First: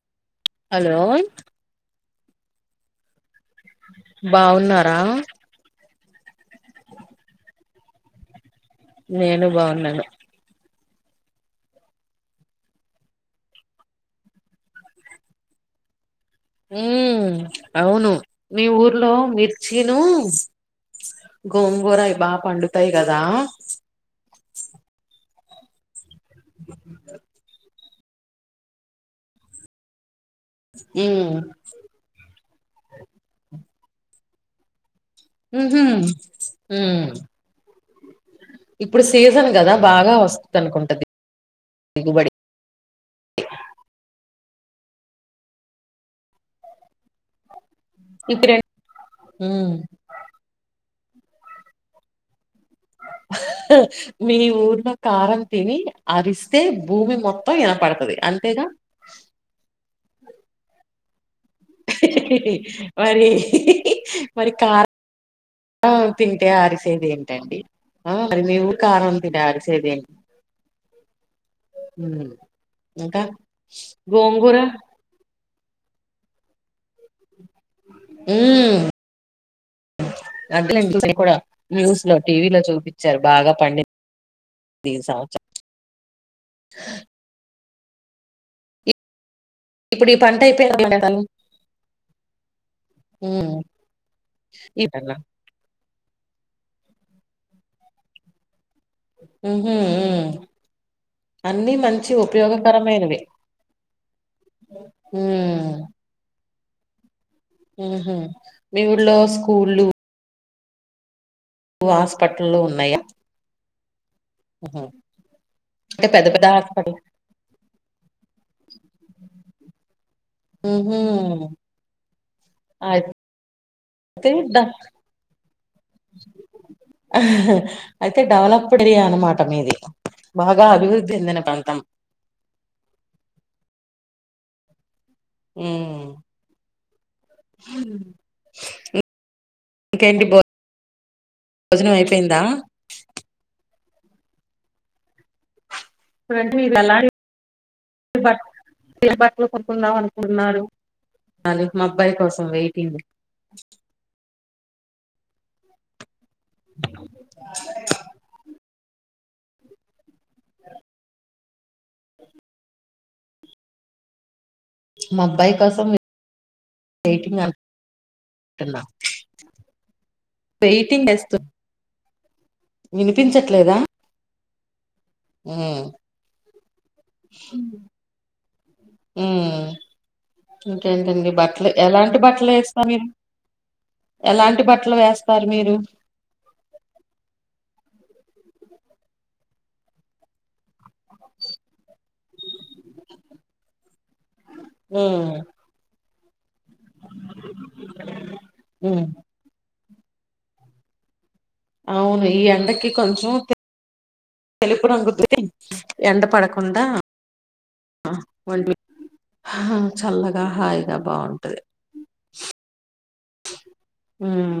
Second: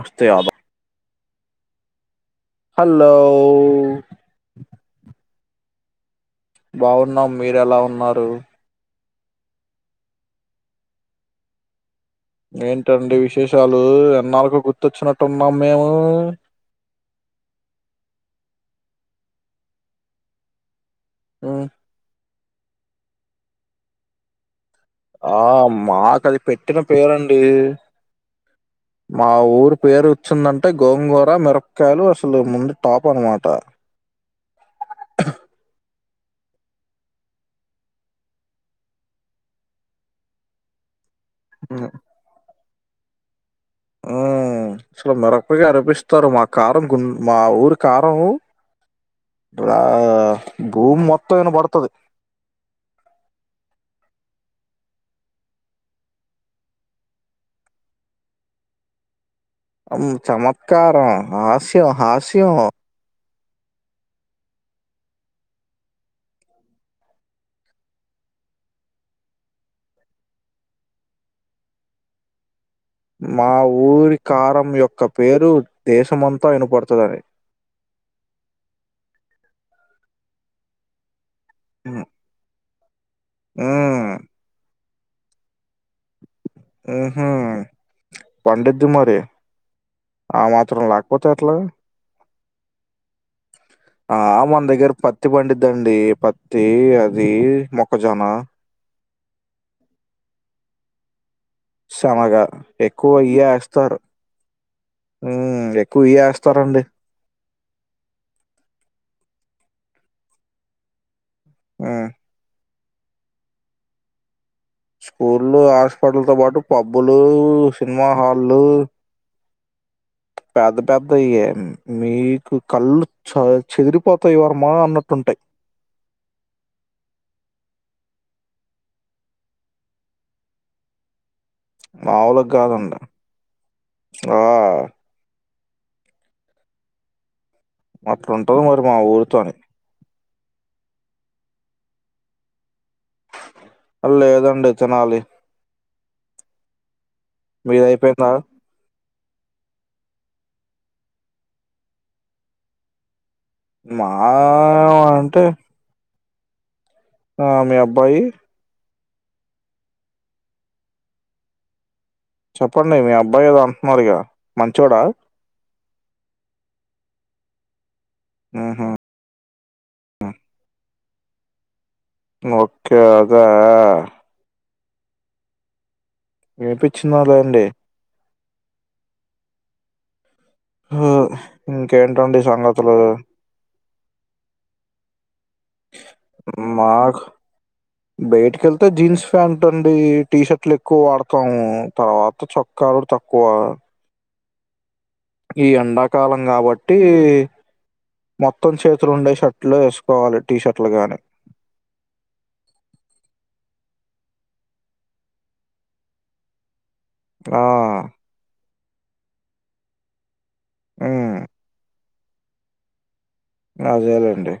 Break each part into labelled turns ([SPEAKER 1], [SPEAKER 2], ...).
[SPEAKER 1] వస్తే ఆప్
[SPEAKER 2] hello
[SPEAKER 1] hello
[SPEAKER 2] బావున్నారా
[SPEAKER 1] బాగున్నాం మీరెలా ఉన్నారు
[SPEAKER 2] నేను బాగున్నాను
[SPEAKER 1] ఏంటండి విశేషాలు ఎన్నాళ్ళకో గుర్తొచ్చినట్టు ఉన్నాం మేము
[SPEAKER 2] హ్మ్మ్ అవును మీ ఊర్లో మిర్చిను
[SPEAKER 1] ఉమ్,
[SPEAKER 2] గోంగూరా అయి బాగా పండుతాయి కదా
[SPEAKER 1] ఆ మాకు అది పెట్టిన పేరండి మా ఊరి పేరు వచ్చిందంటే
[SPEAKER 2] ఉమ్
[SPEAKER 1] గోంగూర మిరపకాయలు అసలు ముందు టాప్ అనమాట
[SPEAKER 2] హుమ్ ఇప్పుడు సీజన్ కదా బాగా వస్తుంది అనుకుంటది
[SPEAKER 1] హ్మ్మ్
[SPEAKER 2] దిగుబడి
[SPEAKER 1] ఆ అసలు మెరపగాయి అరిపిస్తారు మా కారం గుం మా ఊరు కారం
[SPEAKER 2] ఇప్పుడు ఉమ్
[SPEAKER 1] భూమ్ మొత్తం తం వినపడతది
[SPEAKER 2] మీ ఊరిలో కారం తిని అరిస్తే భూమి మొత్తం విన పడుతది అంతేగా
[SPEAKER 1] అ చమత్కారం హాస్యం హాస్యం
[SPEAKER 2] మరి మరి కారం తింటే అరిసేది ఏంటండి ఆ మరి మీ ఊరి కారం తిని అరిసేది ఇంకా
[SPEAKER 1] మా ఊరి
[SPEAKER 2] గోంగూర
[SPEAKER 1] కారం యొక్క పేరు దేశమంతా వినపడుతదని
[SPEAKER 2] హ్మ్మ్ అట్లే ఉంటది కూడా న్యూస్ లో టీవీ లో చూపించారు బాగా పండి
[SPEAKER 1] మ్మ్
[SPEAKER 2] ఈ సంవత్సరం
[SPEAKER 1] హ్మ్మ్ పండిద్ది మరి
[SPEAKER 2] ఇప్పుడు ఈ పంట
[SPEAKER 1] ఆ మాత్రం
[SPEAKER 2] అయిపోయింది
[SPEAKER 1] లేకపోతే ఎట్లా
[SPEAKER 2] మ్మ్
[SPEAKER 1] ఆ మన
[SPEAKER 2] ఈ
[SPEAKER 1] దగ్గర
[SPEAKER 2] కన్నా
[SPEAKER 1] పత్తి పండిద్దండి పత్తి ది మొక్కజొన్న
[SPEAKER 2] హుహు హామ్
[SPEAKER 1] శనగ ఎక్కువ ఇయ్యే వేస్తారు ఉ
[SPEAKER 2] మ్మ్
[SPEAKER 1] ఎక్కువయియే ఏస్తారండి
[SPEAKER 2] హ్మ్మ్ మీ ఊళ్లో స్కూల్లు
[SPEAKER 1] మ్మ్
[SPEAKER 2] హాస్పిటల్లు ఉన్నాయా మ్హూ
[SPEAKER 1] స్కూల్లు
[SPEAKER 2] అంటే
[SPEAKER 1] హాస్పిటల్
[SPEAKER 2] పెద్ద
[SPEAKER 1] తో
[SPEAKER 2] పెద్ద
[SPEAKER 1] పాటు
[SPEAKER 2] హాస్పిటల్
[SPEAKER 1] పబ్బులు సినిమా హాళ్లు పెద్ద
[SPEAKER 2] మ్హూ
[SPEAKER 1] పెద్దయి మీ కళ్ళు
[SPEAKER 2] అయితే
[SPEAKER 1] చ చెదిరిపోతాయి
[SPEAKER 2] డ
[SPEAKER 1] వర్మ అన్నట్టుంటాయి
[SPEAKER 2] అయితే డెవలప్డ్యా అనమాట మీది బాగా అభివృద్ధి చెందిన ప్ర
[SPEAKER 1] మావులుకి కాదండి
[SPEAKER 2] మ్మ్
[SPEAKER 1] అట్డుంటది మరి మా ఊరితోని
[SPEAKER 2] ఇంకేంటి భో భోజనం అయిపోయిందా
[SPEAKER 1] లేదండి తినాలి
[SPEAKER 2] [unintelligible]
[SPEAKER 1] మీరు అయిపోయింద
[SPEAKER 2] బట్ బట్టలు కొంటకుందాం అనుకుంటున్నారు అది మా అబ్బాయి కోసం వెయిటింగ్
[SPEAKER 1] మా అంటే ఆ మీ అబ్బాయి చెప్పండి మీ అబ్బాయి కదా అంటున్నారు ఇక మంచోడా
[SPEAKER 2] మా అబ్బాయి కోసం వెయిటింగ్ అ
[SPEAKER 1] ఆహా
[SPEAKER 2] వెయిటింగ్ వస్తు
[SPEAKER 1] ఓకే అదా
[SPEAKER 2] హు
[SPEAKER 1] వినిపించిందలా అండి
[SPEAKER 2] మ్మ్ ఇంకేంటండి బట్టలు ఎలాంటి
[SPEAKER 1] ఇంకేంటండి
[SPEAKER 2] బట్టలు వేస్తా
[SPEAKER 1] సంగతులు
[SPEAKER 2] మీరు ఎలాంటి బట్టలు వేస్తారు మీరు
[SPEAKER 1] బయటిక వెళ్తే జీన్స్ ప్యాంటట్ అండి టీ షర్ట్లు ఎక్కువ వాడతాము తర్వాత చొక్కా ఆడుతా తకువ
[SPEAKER 2] మ్మ్
[SPEAKER 1] కాలం కాబట్టి మొత్తం
[SPEAKER 2] ఉమ్
[SPEAKER 1] చేతులు ఉండే షట్లు వేసు కోవాలి టీషర్ట్లు గానీ
[SPEAKER 2] అవును ఈ ఎండకి కొంచెం తెలుపు రంగుతు ఎండ పడకుండా
[SPEAKER 1] ఆ
[SPEAKER 2] ఒంటి చల్లగా హాయిగా
[SPEAKER 1] హ్మ్.
[SPEAKER 2] బావుంటుది
[SPEAKER 1] అదేలేండి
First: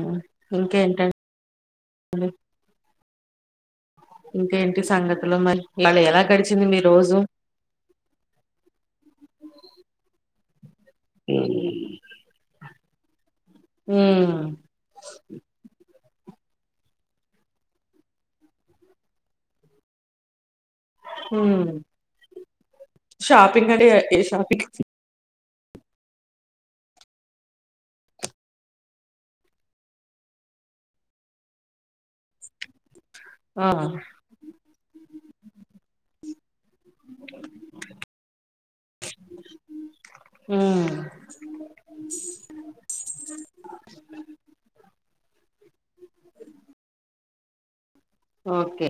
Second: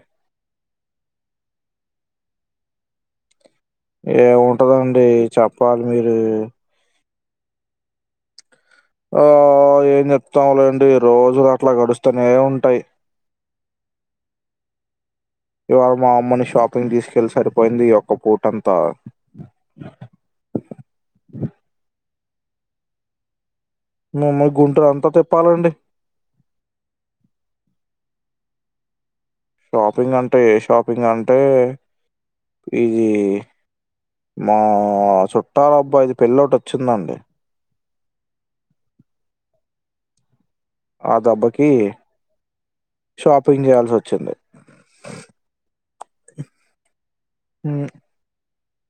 [SPEAKER 2] ఇంకేంటండి హలో ఇంకేంటి
[SPEAKER 1] ఏముంటదండి
[SPEAKER 2] సంగతిలో మరి
[SPEAKER 1] చెప్పాలి
[SPEAKER 2] వాళ్ళు
[SPEAKER 1] మీరు.
[SPEAKER 2] ఎలా గడిచింది మీ రోజు
[SPEAKER 1] ఆ ఏం చెప్తాములేండి రోజులు అట్లా గడుస్తూనే ఉంటాయి
[SPEAKER 2] హూ
[SPEAKER 1] ఇవాల్ మా అమ్మని షాపింగ్ తీసుకెళ్ళి సరిపోయింది ఈ యొక్క పూట అంతా
[SPEAKER 2] హు షాప్
[SPEAKER 1] మా అమ్మ కు గుంటూరు అంతా తిప్పాలండి షాపింగ్ అంటే ఏ షాపింగ్ అంటే ఈ ఇది
[SPEAKER 2] ఆ
[SPEAKER 1] మా చుట్టాల అబ్బాయిది పెళ్ళటి వచ్చిందండి
[SPEAKER 2] ఉమ్
[SPEAKER 1] ఆ దబ్బకి షాపింగ్ చేయాల్సి వచ్చింది మ్మ్
[SPEAKER 2] ఓకే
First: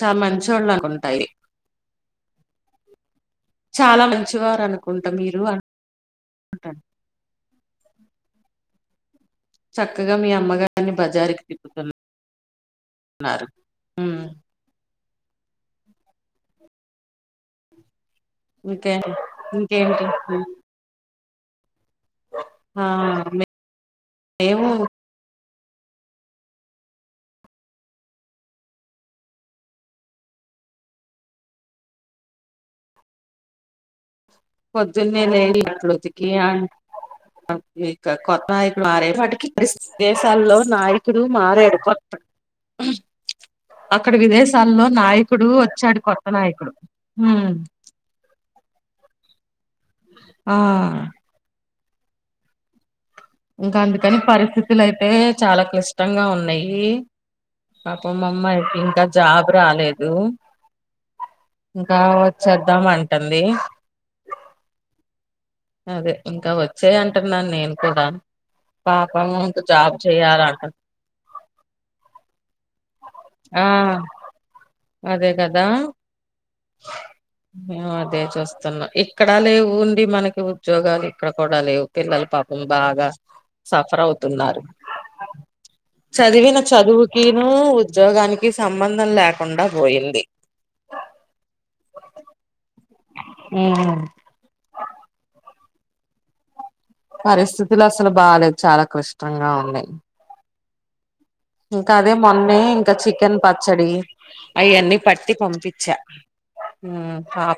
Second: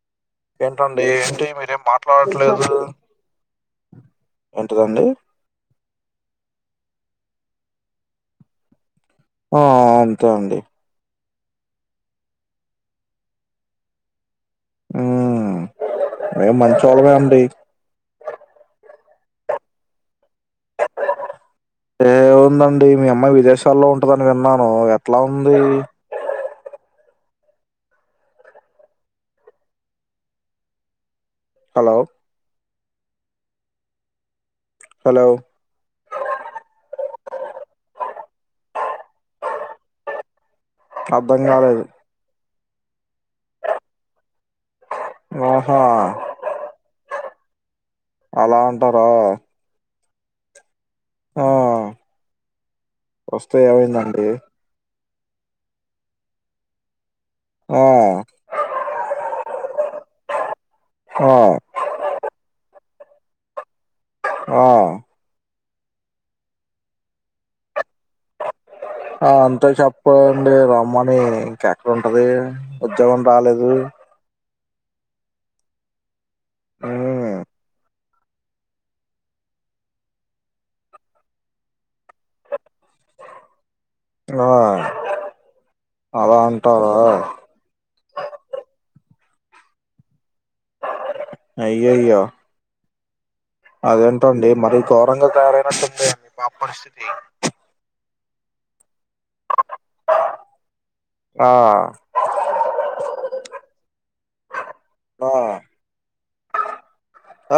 [SPEAKER 2] చాలా మంచోళ్ళు
[SPEAKER 1] ఏంటండి
[SPEAKER 2] అనుకుంటా అయితే
[SPEAKER 1] ఏంటి మీరేం మాట్లాడట్లేదు
[SPEAKER 2] చాలా మంచివారు
[SPEAKER 1] ఏంటిదండి?
[SPEAKER 2] అనుకుంటా మీరు అ [unintelligible]
[SPEAKER 1] ఆ!
[SPEAKER 2] చక్కగా మీ
[SPEAKER 1] అంతే అండి.
[SPEAKER 2] అమ్మగారిని బజార్కి తీసు కె ళ్ళారు
[SPEAKER 1] హ్మ్ మేం మంచోలమే అండి
[SPEAKER 2] ఇంకేం ఇంకేంటి
[SPEAKER 1] ఏ
[SPEAKER 2] ఆ
[SPEAKER 1] ఉందండి మీ అమ్మాయి విదేశాల్లో ఉంటుందని
[SPEAKER 2] మేము
[SPEAKER 1] విన్నాను ఎట్లా ఉంది హలో
[SPEAKER 2] పొద్దున్నే
[SPEAKER 1] హలో
[SPEAKER 2] లేచి బట్టలు ఉతికి అంట్లు కొత్తయి మారే వాటికి విదేశాల్లో నాయకుడు
[SPEAKER 1] అర్ధం
[SPEAKER 2] మారాడు
[SPEAKER 1] కాలేదు
[SPEAKER 2] కొత్త అక్కడ విదేశాల్లో నాయకుడు
[SPEAKER 1] ఆహా
[SPEAKER 2] వచ్చాడు కొత్త నాయకుడు హ్మ్
[SPEAKER 1] అలా అంటారా
[SPEAKER 2] ఆ
[SPEAKER 1] ఆ వస్తే
[SPEAKER 2] ఇంకా అందుకని
[SPEAKER 1] ఏమైందండి
[SPEAKER 2] పరిస్థితులు అయి అంటే చాలా క్లిష్టంగా ఉన్నాయి
[SPEAKER 1] ఆ
[SPEAKER 2] పాపం మా అమ్మాయికి ఇంకా జాబ్ రాలేదు
[SPEAKER 1] ఆ
[SPEAKER 2] ఇంకా వచ్చేద్దాం అంటంది
[SPEAKER 1] ఆ
[SPEAKER 2] అదే ఇంకా వచ్చేయి అంటున్నాను నేను కూడా పాపం
[SPEAKER 1] ఆ
[SPEAKER 2] ఇంకా
[SPEAKER 1] అంతే
[SPEAKER 2] జాబ్
[SPEAKER 1] చెప్పేయండి
[SPEAKER 2] చేయాలంట
[SPEAKER 1] రమ్మని ఇంకెక్కడ ఉంటది ఉద్యోగం
[SPEAKER 2] ఆ
[SPEAKER 1] రాలేదు
[SPEAKER 2] అదే కదా
[SPEAKER 1] మ్మ్
[SPEAKER 2] ఏ ఇదే చూస్తున్నాం ఇక్కడ లేవు ఉండి మనకి ఉద్యోగాలు ఇక్కడ కూడా లేవు పిల్లలు పాపం బాగా సఫర్
[SPEAKER 1] ఆ
[SPEAKER 2] అవుతున్నారు
[SPEAKER 1] అలా
[SPEAKER 2] చదివిన
[SPEAKER 1] అంటారా
[SPEAKER 2] చదువుకిను ఉద్యోగానికి సంబంధం లేక ఉండా పోయింది
[SPEAKER 1] అయ్యాయ్యో అదేంటండి మరీ ఘోరంగా తయారైనట్టుంది అండి మా పరిస్థితి
[SPEAKER 2] పరిస్థితులు అసలు బాగాలేదు చాలా క్లిష్టంగా ఉన్నాయి
[SPEAKER 1] ఆ
[SPEAKER 2] ఇంకా అదే మొన్నె ఇంకా చికెన్ పచ్చడి అయన్నీ పట్టి
[SPEAKER 1] ఆ
[SPEAKER 2] పంపించా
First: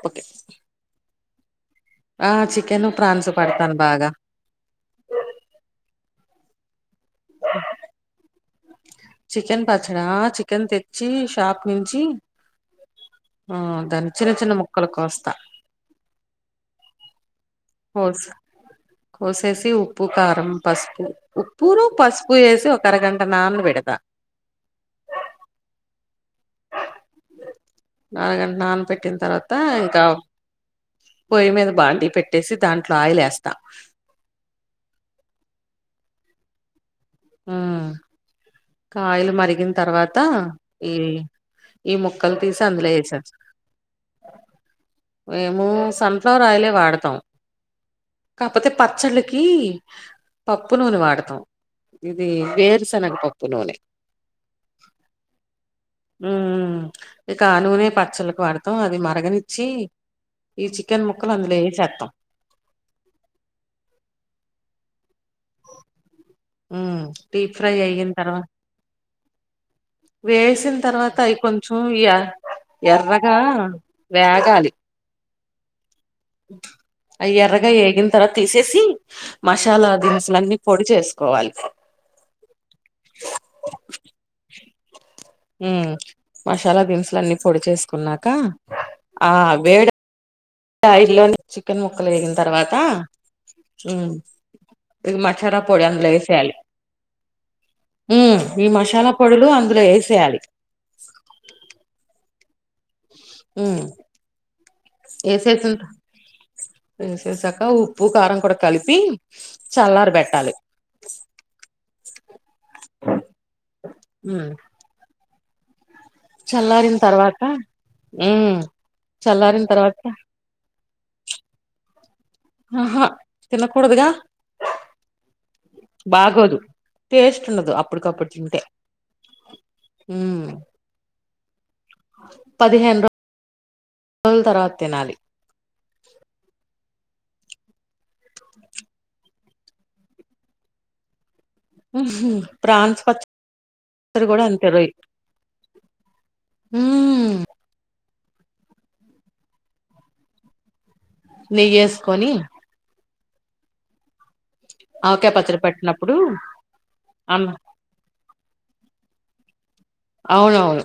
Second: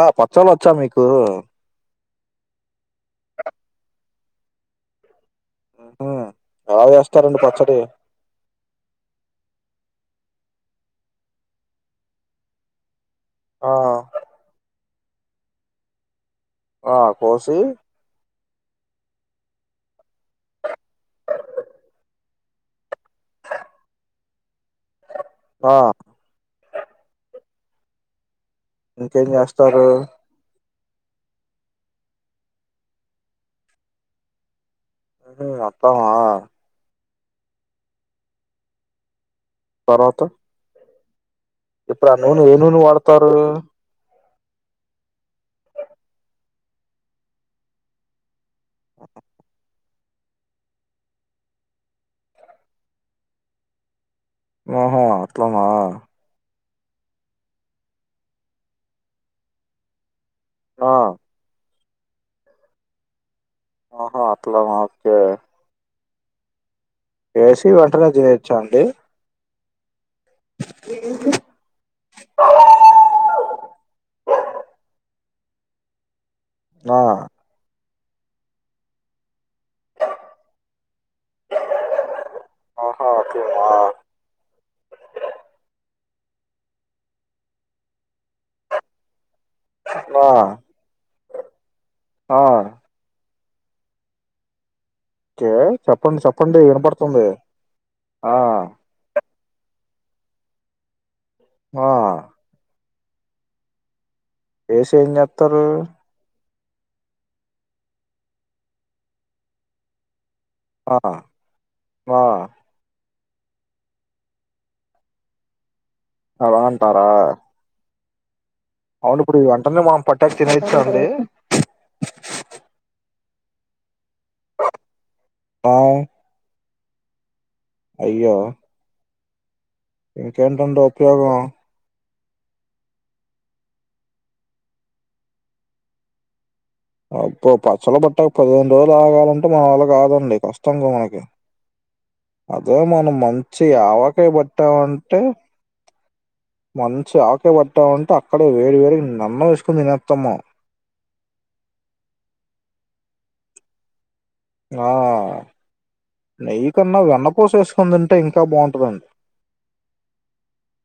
[SPEAKER 1] ఆ పచ్చళ్ళు వచ్చా మీకు
[SPEAKER 2] ఆ చికెను ప్రాన్సు పడతాను బాగా
[SPEAKER 1] హ్మ్ ఎలా చేస్తారండి పచ్చడి
[SPEAKER 2] అక్కడ చికెన్ తెచ్చి షాప్ నుంచి ఆ దాని చిన్న చిన్న ముక్కలు కోస్తా
[SPEAKER 1] ఆ కోసి
[SPEAKER 2] కోసి కోసేసి ఉప్పు కారం పసుపు ఉప్పును పసుపు వేసి ఒక అరగంట నాన పెడతా
[SPEAKER 1] ఆ
[SPEAKER 2] అరగంట నాన పెట్టిన
[SPEAKER 1] ఇంకేం
[SPEAKER 2] తర్వాత
[SPEAKER 1] చేస్తారు
[SPEAKER 2] ఇంకా పొయ్యి మీద బాండీ పెట్టేసి దాంట్లో ఆయిల్ ఎస్తా
[SPEAKER 1] [unintelligible]
[SPEAKER 2] హ్మ్ కాయలు మరిగిన తర్వాత ఈ ఈ
[SPEAKER 1] ఇప్పుడు ఆ
[SPEAKER 2] ముక్కలు
[SPEAKER 1] నూనె ఏ
[SPEAKER 2] తీసి
[SPEAKER 1] నూనె
[SPEAKER 2] అందులో
[SPEAKER 1] వాడతారు
[SPEAKER 2] ఏసెస్తా మేము సన్ ఫ్లవర్ ఆయిలే వాడతాం కాకపోతే పచ్చళ్ళకి పప్పు నూనె వాడతాం ఇది వేరుశెనగ పప్పు నూనె
[SPEAKER 1] ఆహా అట్లానా
[SPEAKER 2] హ్మ్. ఇక ఆ నూనే పచ్చళ్ళకి వాడతాం అది మరగనిచ్చి ఈ
[SPEAKER 1] ఆ
[SPEAKER 2] చికెన్ ముక్కలు అందులో ఏసేత్తం.
[SPEAKER 1] ఆహా అట్లనా ఓకె
[SPEAKER 2] హ్మ్. డీప్
[SPEAKER 1] ఏసి
[SPEAKER 2] ఫ్రై
[SPEAKER 1] వెంటనే
[SPEAKER 2] అయ్యిన తర్వా
[SPEAKER 1] చేయచ్చా అండి?
[SPEAKER 2] వేసిన తర్వాత అవి కొంచెం ఎ ఎర్రగా వేగాలి.
[SPEAKER 1] ఆ
[SPEAKER 2] అవి ఎర్రగా ఏగిన తర్వాత తీసేసి మసాలా నన్నీ పొడి చేసుకోవాలి.
[SPEAKER 1] ఆహా అట్లనా
[SPEAKER 2] మ్ మసాలా దిన్సులన్ని పొడి చేసుకున్నాక, ఆ వేడ
[SPEAKER 1] ఆ
[SPEAKER 2] ఆయిల్లోని చికెన్ ముక్కలు వేగిన
[SPEAKER 1] ఆ
[SPEAKER 2] తర్వాత, మ్ ఇది
[SPEAKER 1] ఓకే
[SPEAKER 2] మసాలా పొడి అందులో
[SPEAKER 1] చెప్పండి
[SPEAKER 2] వేసేయాలి.
[SPEAKER 1] చెప్పండి వినపడుతుంది ఆ
[SPEAKER 2] మ్ ఈ మసాలా పొడులు అందులో ఏసేయాలి.
[SPEAKER 1] ఆ
[SPEAKER 2] మ్
[SPEAKER 1] ఏసి ఏం చెత్తారు?
[SPEAKER 2] ఏసేసాక ఉప్పు కారం కూడా కలిపి చల్లార పెట్టాలి.
[SPEAKER 1] ఆ ఆ
[SPEAKER 2] మ్
[SPEAKER 1] అలా
[SPEAKER 2] చల్లారిన
[SPEAKER 1] అంటారా
[SPEAKER 2] తర్వాత, మ్
[SPEAKER 1] అవును ఇప్పుడు వెంటనే మనం పట్టాక తినేయచ్చ అండి.
[SPEAKER 2] ఆహా. తినకూడదుగా!
[SPEAKER 1] ఆ
[SPEAKER 2] బాగోదు. టేస్ట్ ఉండదు అప్పుటికప్పుడు
[SPEAKER 1] అయ్యో
[SPEAKER 2] తింటే. ఉమ్
[SPEAKER 1] ఇంకేంటండి ఉపయోగం
[SPEAKER 2] పదిహేను రో జుల తర్వాత తినాలి.
[SPEAKER 1] అబ్బో పచ్చళ్ళు పెట్టాక పదిహేను రోజులు ఆగాలంటే, మన వళ్ల కాదండి. కష్టంగా మనకి.
[SPEAKER 2] ఉహు
[SPEAKER 1] అదే
[SPEAKER 2] ప్రాన్స్
[SPEAKER 1] మనం మంచి
[SPEAKER 2] పచ్చడి కూడా అంతే రోయ్
[SPEAKER 1] ఆవకాయబట్టామంటే, మంచి
[SPEAKER 2] ఉమ్
[SPEAKER 1] ఆవకాయ బట్టామంటే అ అక్కడే వేడి వేడిగ నన్న ఏసుకొని తినేత్తం మనం.
[SPEAKER 2] నెయ్యేసుకొని
[SPEAKER 1] ఆ
[SPEAKER 2] ఆవకాయ పచ్చడి పెట్టినప్పుడు
[SPEAKER 1] నెయ్యి కన్నా,
[SPEAKER 2] అన్న
[SPEAKER 1] వెన్నపూస వేసుకొని తింటే ఇంక్ ఇంకా బాంటదండి.
[SPEAKER 2] అవునవును.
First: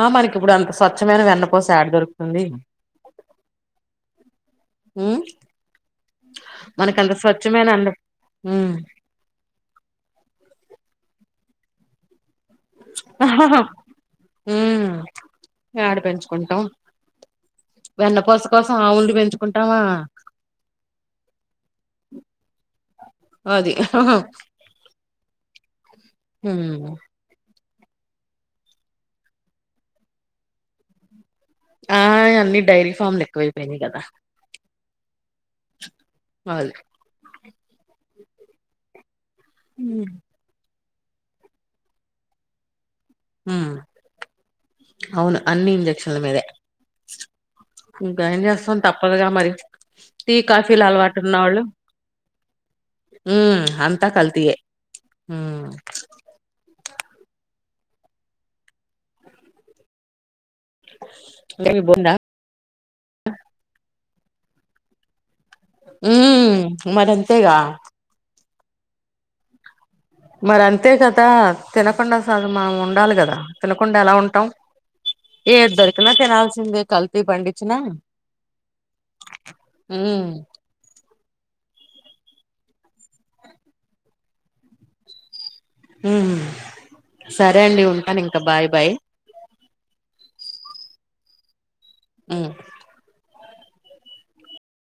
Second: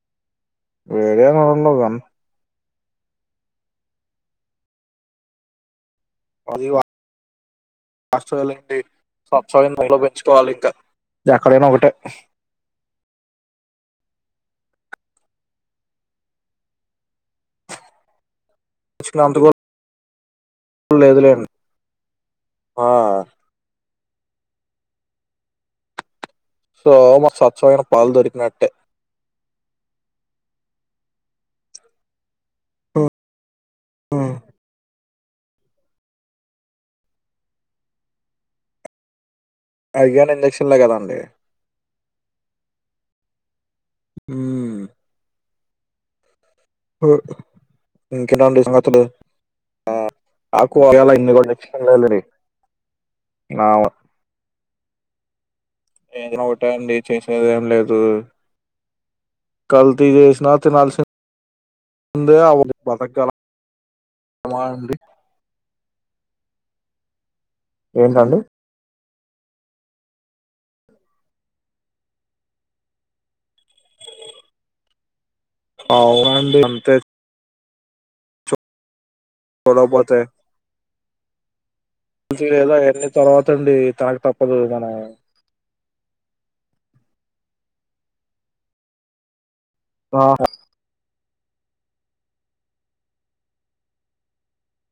[SPEAKER 2] ఆ మనకి ఇప్పుడు అంత స్వచ్ఛమైన
[SPEAKER 1] వేడే
[SPEAKER 2] వెన్నపూస
[SPEAKER 1] నూనెలో
[SPEAKER 2] యాడ
[SPEAKER 1] వెన్న
[SPEAKER 2] దొరుకుతుంది? మ్
[SPEAKER 1] అల్వా
[SPEAKER 2] ఉమ్
[SPEAKER 1] ఆస్టలోలింటి సబ్ సదన్ ఇంట్లో పెంచుకోవాలి ఇంక. ఎక్కడైనా ఒగటే.
[SPEAKER 2] మ్ యాడ పెంచుకుంటాం? వెన్నపూస కోసం ఆవుల్ ని
[SPEAKER 1] పెంచుకునేంత
[SPEAKER 2] పెంచుకుంటామా!
[SPEAKER 1] కూడా లేదులేండి ఆ
[SPEAKER 2] హ హా
[SPEAKER 1] సో మనకి స్వచ్చమైన పాలు దొరికినట్టే.
[SPEAKER 2] ఆ అన్ని డైరీ ఫామ్ లు ఎక్కువైపోయినాయి కదా! అది ఉమ్
[SPEAKER 1] అవి గాని ఇంజక్షన్లే కదండి!
[SPEAKER 2] మ్
[SPEAKER 1] మ్
[SPEAKER 2] అన్ని ఇంజక్షన్ల మీదే.
[SPEAKER 1] ఆ
[SPEAKER 2] ఇంక ఏం చేస్తాం తప్పదు గా మరి! టీ
[SPEAKER 1] నాకు
[SPEAKER 2] కాఫీలు
[SPEAKER 1] ఇవాళ
[SPEAKER 2] అలవాటు
[SPEAKER 1] ఇన్ని కూడా
[SPEAKER 2] ఉన్నవాళ్లు
[SPEAKER 1] ఇంజక్షన్లేనండి
[SPEAKER 2] మ్
[SPEAKER 1] నా
[SPEAKER 2] అంతా కల్తీయే. మ్
[SPEAKER 1] చేసేద్ ఏం లేదు. కల్తీ చేసినా తినాల్సిం
[SPEAKER 2] ఏమి బోండా
[SPEAKER 1] దే అవదు బతగలం. మా అండి
[SPEAKER 2] ఉమ్ మరింత
[SPEAKER 1] ఏంది అండి
[SPEAKER 2] మరి అంతే కదా తినకుండా అసలు మనం ఉండాలి కదా తినకుండా ఎలా ఉంటాం ఏది దొరికిన
[SPEAKER 1] అవునండి
[SPEAKER 2] తినాల్సిందే
[SPEAKER 1] అంతే
[SPEAKER 2] కల్తీ పండించిన
[SPEAKER 1] గొడవ పంచాయి లేదు అయన్నీ తర్వాత అండి తినక తప్పదు మన
[SPEAKER 2] హ్మ్ సరే అండి ఉంటాను ఇంకా బాయ్ బాయ్
[SPEAKER 1] ఆ
[SPEAKER 2] హ్మ్